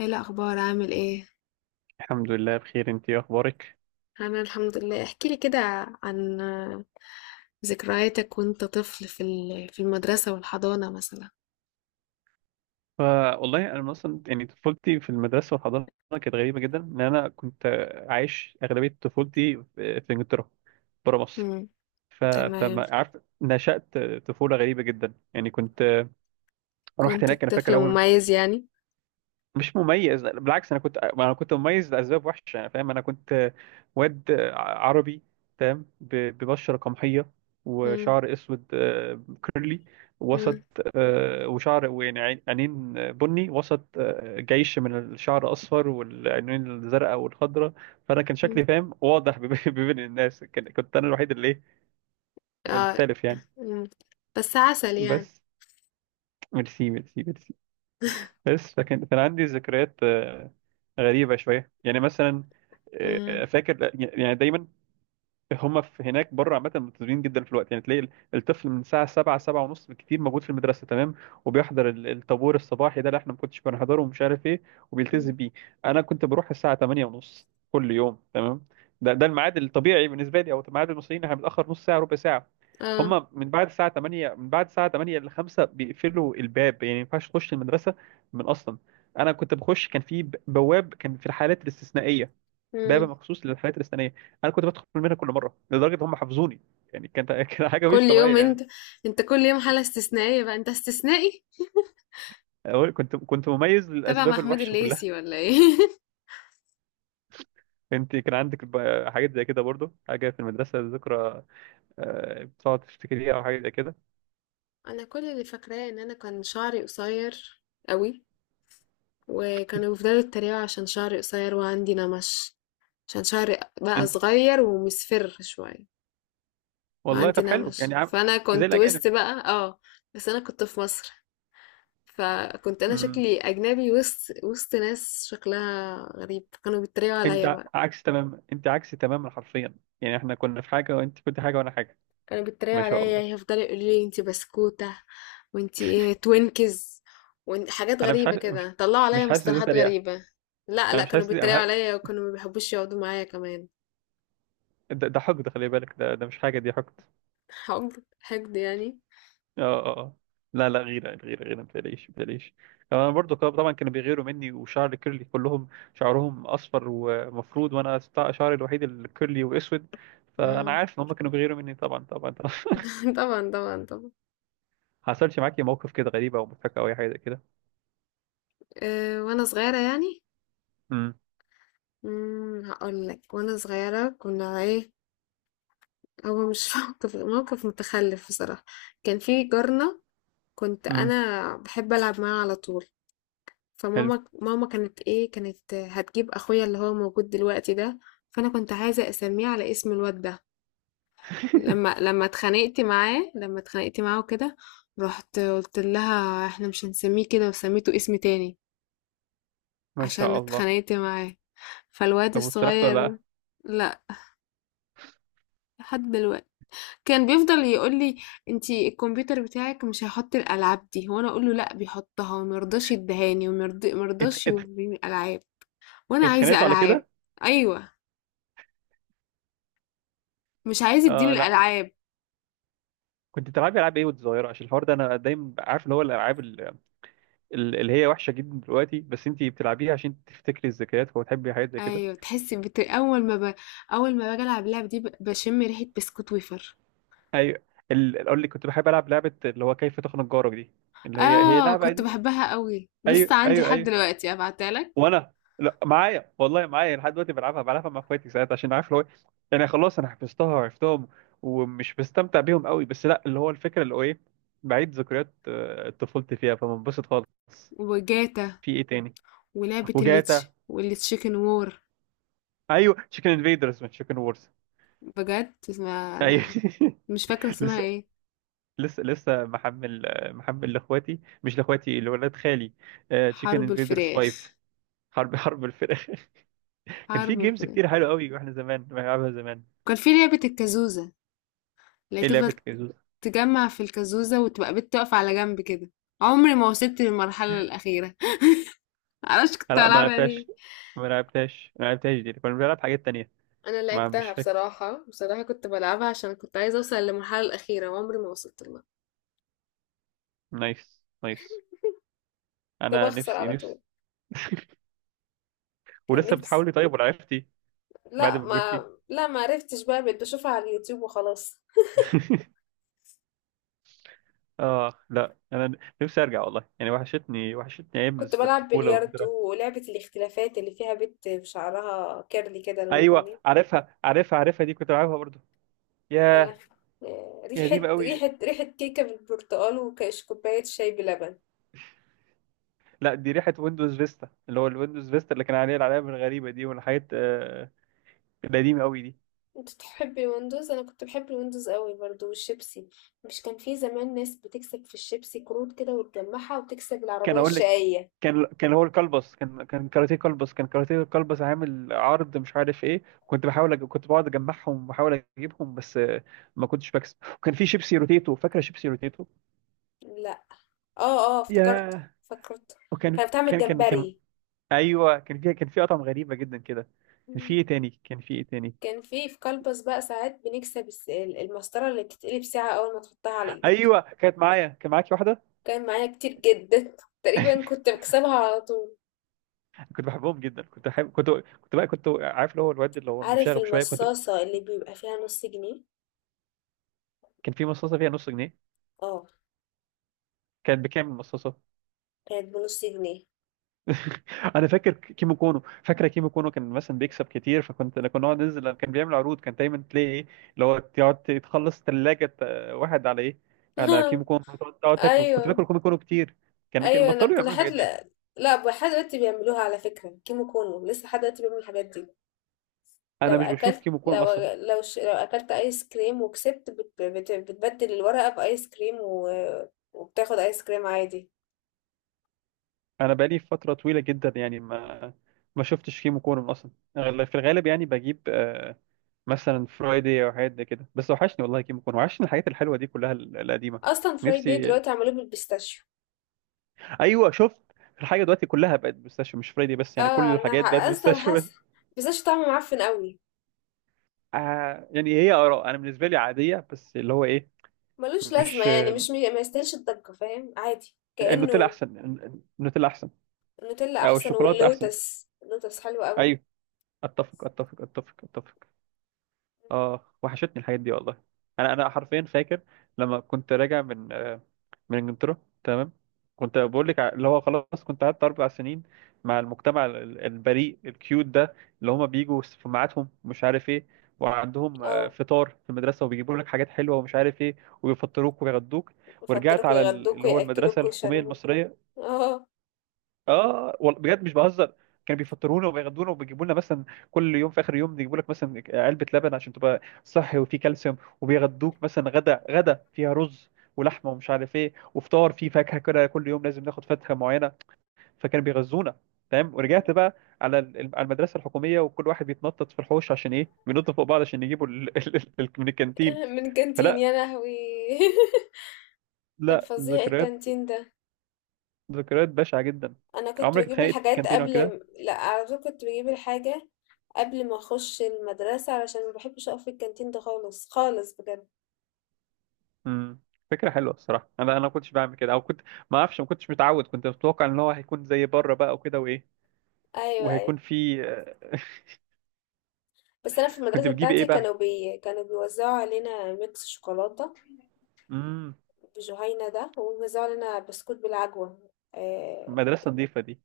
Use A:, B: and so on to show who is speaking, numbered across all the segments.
A: ايه الاخبار؟ عامل ايه؟
B: الحمد لله بخير. انت ايه اخبارك؟
A: انا الحمد لله. احكي لي كده عن ذكرياتك وانت طفل في في المدرسة والحضانة مثلا.
B: ف- والله انا مثلا يعني طفولتي في المدرسه والحضانه كانت غريبه جدا ان انا كنت عايش اغلبيه طفولتي في انجلترا، بره مصر.
A: امم.
B: ف...
A: تمام.
B: فما عارف، نشأت طفوله غريبه جدا، يعني كنت رحت
A: كنت
B: هناك. انا فاكر
A: طفل
B: اول،
A: مميز يعني؟
B: مش مميز لا، بالعكس، انا كنت، ما انا كنت مميز لاسباب وحشه انا فاهم. انا كنت واد عربي، تمام، ببشره قمحيه
A: امم.
B: وشعر اسود، كيرلي، وسط،
A: امم.
B: وشعر، ويعني عينين بني، وسط جيش من الشعر اصفر والعينين الزرقاء والخضراء. فانا كان
A: أمم.
B: شكلي فاهم واضح بين الناس، كنت انا الوحيد اللي
A: اه.
B: المختلف يعني.
A: أمم. بس عسل يعني.
B: بس ميرسي ميرسي ميرسي. بس فكان كان عندي ذكريات غريبة شوية، يعني مثلا،
A: امم.
B: فاكر يعني، دايما هم في هناك بره عامة ملتزمين جدا في الوقت، يعني تلاقي الطفل من الساعة سبعة، سبعة ونص بالكتير، موجود في المدرسة، تمام، وبيحضر الطابور الصباحي ده اللي احنا ما كنتش بنحضره ومش عارف ايه، وبيلتزم
A: أمم.
B: بيه. أنا كنت بروح الساعة تمانية ونص كل يوم، تمام، ده الميعاد الطبيعي بالنسبة لي، أو ميعاد المصريين، احنا بنتأخر نص ساعة، ربع ساعة. هم
A: اه.
B: من بعد الساعة 8، ل 5 بيقفلوا الباب، يعني ما ينفعش تخش المدرسة من أصلا. أنا كنت بخش، كان في بواب، كان في الحالات الاستثنائية باب
A: أمم.
B: مخصوص للحالات الاستثنائيه، انا كنت بدخل منها كل مره، لدرجه ان هم حافظوني. يعني كانت كانت حاجه
A: كل
B: مش طبيعيه
A: يوم انت
B: يعني.
A: انت كل يوم حالة استثنائية بقى، انت استثنائي.
B: كنت مميز
A: تبع
B: للاسباب
A: محمود
B: الوحشه كلها.
A: الليثي ولا ايه؟
B: انت كان عندك حاجات زي كده برضو، حاجه في المدرسه، ذكرى بتقعد تفتكريها او حاجه زي كده؟
A: انا كل اللي فاكراه ان انا كان شعري قصير قوي، وكانوا بيفضلوا يتريقوا عشان شعري قصير وعندي نمش، عشان شعري بقى
B: انت،
A: صغير ومصفر شوية
B: والله
A: وعندي
B: طب حلو يعني
A: نمش، فأنا
B: زي
A: كنت وسط
B: الاجانب.
A: بقى اه. بس أنا كنت في مصر، فكنت أنا
B: مم.
A: شكلي أجنبي وسط ناس شكلها غريب، كانوا بيتريقوا
B: انت
A: عليا بقى.
B: عكس، تمام، انت عكس تماما، حرفيا، يعني احنا كنا في حاجه وانت كنت حاجه وانا حاجه.
A: كانوا بيتريقوا
B: ما شاء
A: عليا،
B: الله.
A: يعني يفضلوا يقولوا لي انتي بسكوتة، وانتي ايه توينكز، وحاجات
B: انا مش
A: غريبة
B: حاسس مش
A: كده طلعوا عليا
B: مش حاسس ده
A: مصطلحات
B: تريقه.
A: غريبة. لا
B: انا
A: لا،
B: مش
A: كانوا
B: حاسس دي،
A: بيتريقوا عليا وكانوا ما بيحبوش يقعدوا معايا كمان.
B: ده حقد، خلي بالك، ده ده مش حاجه، دي حقد.
A: حقد حقد يعني؟
B: اه، اه، آه. لا لا، غيرة، غيرة، غيرة، متقلقيش متقلقيش. انا برضو طبعا كانوا بيغيروا مني، وشعر كيرلي، كلهم شعرهم اصفر ومفروض وانا شعري الوحيد الكيرلي واسود، فانا
A: مم.
B: عارف ان هم كانوا بيغيروا مني، طبعا طبعا طبعا.
A: طبعا طبعا طبعا.
B: حصلش معاكي موقف كده غريب او مضحك او اي حاجه كده؟
A: أه وانا صغيرة يعني.
B: امم،
A: مم، هقول لك. وانا صغيرة كنا ايه، هو مش موقف متخلف بصراحة. كان في جارنا، كنت
B: امم،
A: انا بحب العب معاه على طول.
B: حلو.
A: فماما ماما كانت كانت هتجيب اخويا اللي هو موجود دلوقتي ده. فانا كنت عايزة اسميه على اسم الواد ده. لما لما اتخانقت معاه لما اتخانقت معاه وكده، رحت قلت لها احنا مش هنسميه كده، وسميته اسم تاني
B: ما
A: عشان
B: شاء الله.
A: اتخانقت معاه. فالواد
B: طب واتسرحتوا ولا
A: الصغير.
B: لا؟
A: لا، لحد دلوقتي كان بيفضل يقول لي انتي الكمبيوتر بتاعك مش هيحط الالعاب دي، وانا اقول له لا بيحطها، ومرضاش يدهاني
B: اتخ...
A: ومرضاش
B: اتخ...
A: يوريني العاب وانا عايزه
B: اتخانقتوا على
A: العاب.
B: كده؟
A: ايوه، مش عايز يديني
B: آه لا.
A: الالعاب.
B: كنت بتلعبي العاب ايه وانت صغيره؟ عشان الحوار ده انا دايما عارف اللي هو الالعاب اللي هي وحشه جدا دلوقتي، بس انت بتلعبيها عشان تفتكري الذكريات وتحبي حاجات زي كده.
A: ايوه، تحس اول ما باجي العب اللعب دي بشم ريحه بسكوت ويفر.
B: ايوه، اقول لك، كنت بحب العب لعبه اللي هو كيف تخنق جارك دي، اللي هي هي
A: اه
B: لعبه
A: كنت
B: دي.
A: بحبها قوي، لسه
B: ايوه
A: عندي
B: ايوه
A: لحد
B: ايوه.
A: دلوقتي، ابعتها لك.
B: وانا، لا، معايا، والله معايا لحد دلوقتي، بلعبها، بلعبها مع اخواتي ساعات عشان عارف اللي هو يعني خلاص انا حفظتها وعرفتهم ومش بستمتع بيهم قوي، بس لا، اللي هو الفكره اللي هو ايه، بعيد ذكريات طفولتي فيها، فبنبسط خالص.
A: وجاتا
B: في ايه تاني؟
A: ولعبه الليتش
B: وجاتا.
A: والتشيكن وور.
B: ايوه، تشيكن انفيدرز من تشيكن وورز.
A: بجد اسمها
B: ايوه.
A: انا مش فاكره اسمها
B: لسه
A: ايه.
B: لسه محمل لاخواتي، مش لاخواتي، لولاد خالي. تشيكن
A: حرب
B: انفيدرز
A: الفراخ.
B: 5، حرب الفراخ. كان
A: حرب
B: في جيمز
A: الفراخ.
B: كتير حلوه قوي واحنا زمان بنلعبها زمان.
A: كان في لعبه الكازوزه اللي
B: ايه
A: تفضل
B: لعبه كيزوز؟
A: تجمع في الكازوزه وتبقى بت تقف على جنب كده. عمري ما وصلت للمرحله الاخيره. معرفش كنت
B: لا، ما
A: بلعبها ليه.
B: لعبتهاش، دي كنا بنلعب حاجات تانية.
A: انا
B: ما مش
A: لعبتها
B: فاكر.
A: بصراحه، كنت بلعبها عشان كنت عايزه اوصل للمرحله الاخيره وعمري ما وصلت لها.
B: نايس نايس.
A: كنت
B: انا
A: بخسر
B: نفسي،
A: على
B: نفسي.
A: طول. كان
B: ولسه
A: نفسي.
B: بتحاولي طيب ولا عرفتي؟ بعد
A: لا
B: ما
A: ما
B: كبرتي.
A: لا ما عرفتش بقى، بقيت بشوفها على اليوتيوب وخلاص.
B: اه لا، انا نفسي ارجع والله، يعني وحشتني، وحشتني ايام
A: كنت بلعب
B: الطفوله والذكريات.
A: بلياردو ولعبة الاختلافات اللي فيها بنت بشعرها كيرلي كده لونه
B: ايوه،
A: بني.
B: عارفها عارفها عارفها، دي كنت بلعبها برضه.
A: آه،
B: ياه. يا
A: ريحة
B: قديمة قوي دي.
A: ريحة ريحة كيكة بالبرتقال وكاش كوباية شاي بلبن.
B: لا دي ريحة ويندوز فيستا، اللي هو الويندوز فيستا اللي كان عليه العلامة الغريبة دي والحاجات القديمة قوي دي.
A: انت تحب الويندوز؟ انا كنت بحب الويندوز قوي برضو، والشيبسي. مش كان في زمان ناس بتكسب في الشيبسي كروت كده وتجمعها وتكسب
B: كان
A: العربية
B: اقول لك،
A: الشقية؟
B: كان كان هو الكلبس، كان كان كاراتيه كلبس عامل عرض، مش عارف ايه، كنت كنت بقعد اجمعهم وبحاول اجيبهم، بس ما كنتش بكسب. وكان في شيبسي روتيتو، فاكرة شيبسي روتيتو؟
A: لا. اه اه،
B: ياه.
A: فكرت.
B: وكان
A: كانت بتعمل
B: كان.
A: جمبري.
B: ايوه، كان في، كان في، اطعم غريبة جدا كده. كان في
A: مم.
B: ايه تاني؟
A: كان في كلبس بقى ساعات بنكسب المسطرة اللي بتتقلب ساعة أول ما تحطها على إيدك.
B: ايوه. كانت معايا، كان معاكي واحدة.
A: كان معايا كتير جدا، تقريبا كنت بكسبها على طول.
B: كنت بحبهم جدا، كنت بحب، كنت بقى كنت عارف اللي هو الواد اللي هو
A: عارف
B: المشاغب شويه كنت.
A: المصاصة اللي بيبقى فيها نص جنيه؟
B: كان في مصاصه فيها نص جنيه،
A: اه
B: كان بكام المصاصه؟
A: كانت بنص جنيه.
B: انا فاكر كيمو كونو، فاكره كيمو كونو؟ كان مثلا بيكسب كتير، فكنت، كنا نقعد ننزل لما كان بيعمل عروض، كان دايما تلاقي ايه، اللي هو تقعد تخلص ثلاجه واحد على ايه، على كيمو كونو، تقعد، تقعد تاكله. كنت
A: ايوه
B: باكل كيمو كونو كتير. كان، كان
A: ايوه، انا
B: بطلوا
A: كل
B: يعملوا
A: حد
B: الحاجات دي.
A: لا. لا لحد دلوقتي بيعملوها على فكرة، كيمو كونو لسه لحد دلوقتي بيعمل الحاجات دي. لو
B: انا مش بشوف
A: اكلت
B: كيمو كونو
A: لو
B: اصلا،
A: لو ش... لو اكلت ايس كريم وكسبت، بتبدل الورقة بايس كريم وبتاخد ايس كريم عادي.
B: انا بقالي فتره طويله جدا يعني ما شفتش كيمو كونو اصلا. في الغالب يعني بجيب مثلا فرايدي او حاجات زي كده بس. وحشني والله كيمو كون، وحشني الحاجات الحلوه دي كلها، القديمه.
A: اصلا فرايد داي
B: نفسي.
A: دلوقتي عملوه بالبيستاشيو.
B: ايوه شفت، الحاجه دلوقتي كلها بقت بيستاشيو، مش فرايدي بس، يعني كل
A: اه انا
B: الحاجات بقت
A: اصلا
B: بيستاشيو
A: حاسه
B: بس.
A: بيستاشيو طعمه معفن قوي.
B: آه، يعني هي اراء، انا بالنسبه لي عاديه، بس اللي هو ايه،
A: ملوش لازمة
B: مش
A: يعني، مش مي- ما يستاهلش الضجة، فاهم؟ عادي
B: النوتيلا
A: كأنه.
B: احسن؟ النوتيلا احسن،
A: النوتيلا
B: او
A: أحسن،
B: الشوكولاته احسن.
A: واللوتس حلو قوي.
B: ايوه، اتفق، اتفق، اتفق، اتفق. اه، وحشتني الحاجات دي والله. انا حرفيا فاكر، لما كنت راجع من من انجلترا، تمام، كنت بقول لك اللي هو خلاص كنت قعدت اربع سنين مع المجتمع البريء الكيوت ده، اللي هما بيجوا في ميعادهم، مش عارف ايه، وعندهم
A: اه
B: فطار في المدرسه وبيجيبوا لك حاجات حلوه ومش عارف ايه، ويفطروك ويغدوك. ورجعت
A: يفطركوا
B: على اللي
A: يغدوكوا
B: هو المدرسه
A: يأكلوكوا
B: الحكوميه
A: يشربوكوا.
B: المصريه.
A: اه
B: اه والله بجد مش بهزر، كانوا بيفطرونا وبيغدونا وبيجيبوا لنا مثلا، كل يوم في اخر يوم يجيبوا لك مثلا علبه لبن عشان تبقى صحي وفيه كالسيوم، وبيغدوك مثلا غدا فيها رز ولحمه ومش عارف ايه، وفطار فيه فاكهه كده كل يوم، لازم ناخد فاكهه معينه، فكانوا بيغذونا، تمام. ورجعت بقى على على المدرسه الحكوميه، وكل واحد بيتنطط في الحوش عشان ايه، بينط فوق بعض، عشان يجيبوا من الكانتين.
A: من كانتين
B: فلا،
A: يا لهوي. كان
B: لا،
A: فظيع
B: ذكريات،
A: الكانتين ده.
B: ذكريات بشعه جدا.
A: انا كنت
B: عمرك
A: بجيب
B: اتخانقت في
A: الحاجات
B: الكانتين او كده؟
A: لا، على طول كنت بجيب الحاجة قبل ما اخش المدرسة، علشان ما بحبش اقف في الكانتين ده خالص، خالص بجد.
B: امم. فكرة حلوة الصراحة، انا ما كنتش بعمل كده، او كنت، ما اعرفش، ما كنتش متعود، كنت متوقع ان هو هيكون زي بره بقى وكده وايه،
A: ايوه ايوه،
B: وهيكون في
A: بس انا في
B: كنت
A: المدرسه
B: بتجيبي ايه
A: بتاعتي
B: بقى؟
A: كانوا بيوزعوا علينا ميكس شوكولاته
B: امم.
A: بجهينه ده، وبيوزعوا علينا بسكوت بالعجوه. آه...
B: مدرسة نظيفة دي.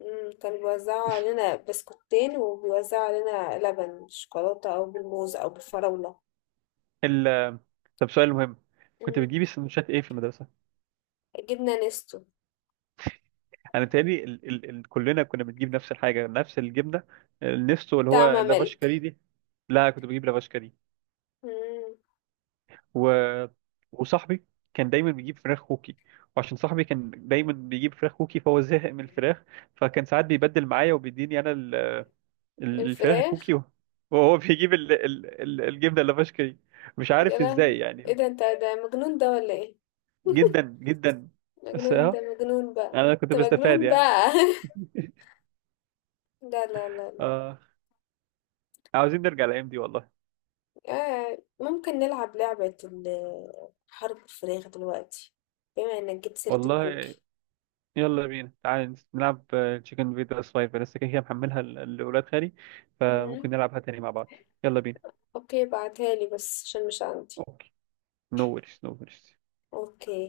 A: كانوا بيوزعوا علينا بسكوتين، وبيوزعوا علينا لبن شوكولاته او بالموز او بالفراوله.
B: ال... طب سؤال مهم، كنت
A: مم.
B: بتجيبي سندوتشات ايه في المدرسة؟
A: جبنه نستو.
B: انا بيتهيألي كلنا كنا بنجيب نفس الحاجة، نفس الجبنة النستو اللي هو
A: طعمه
B: لافاش
A: ملك.
B: كاري دي. لا، كنت بجيب لافاش كاري،
A: مم.
B: و... وصاحبي كان دايما بيجيب فراخ كوكي، وعشان صاحبي كان دايما بيجيب فراخ كوكي فهو زهق من الفراخ، فكان ساعات بيبدل معايا وبيديني انا الفراخ
A: الفراخ.
B: الكوكي، وهو بيجيب الجبنه اللافش دي. مش
A: يا
B: عارف
A: لهوي.
B: ازاي
A: ايه
B: يعني.
A: ده؟ انت ده مجنون ده ولا ايه؟
B: جدا جدا. بس
A: مجنون ده،
B: اه،
A: مجنون بقى،
B: انا كنت
A: انت
B: بستفاد
A: مجنون
B: يعني.
A: بقى. لا لا لا لا.
B: آه، عاوزين نرجع الايام دي والله.
A: ممكن نلعب لعبة حرب الفراخ دلوقتي، بما انك جبت سيرة
B: والله
A: الكوكي.
B: يلا بينا، تعالى نلعب. تشيكن فيتا سلايفر لسه كده كده محملها لاولاد خالي،
A: مم.
B: فممكن نلعبها تاني مع بعض. يلا بينا.
A: اوكي بعتها لي بس عشان مش عندي.
B: No worries, no worries.
A: اوكي.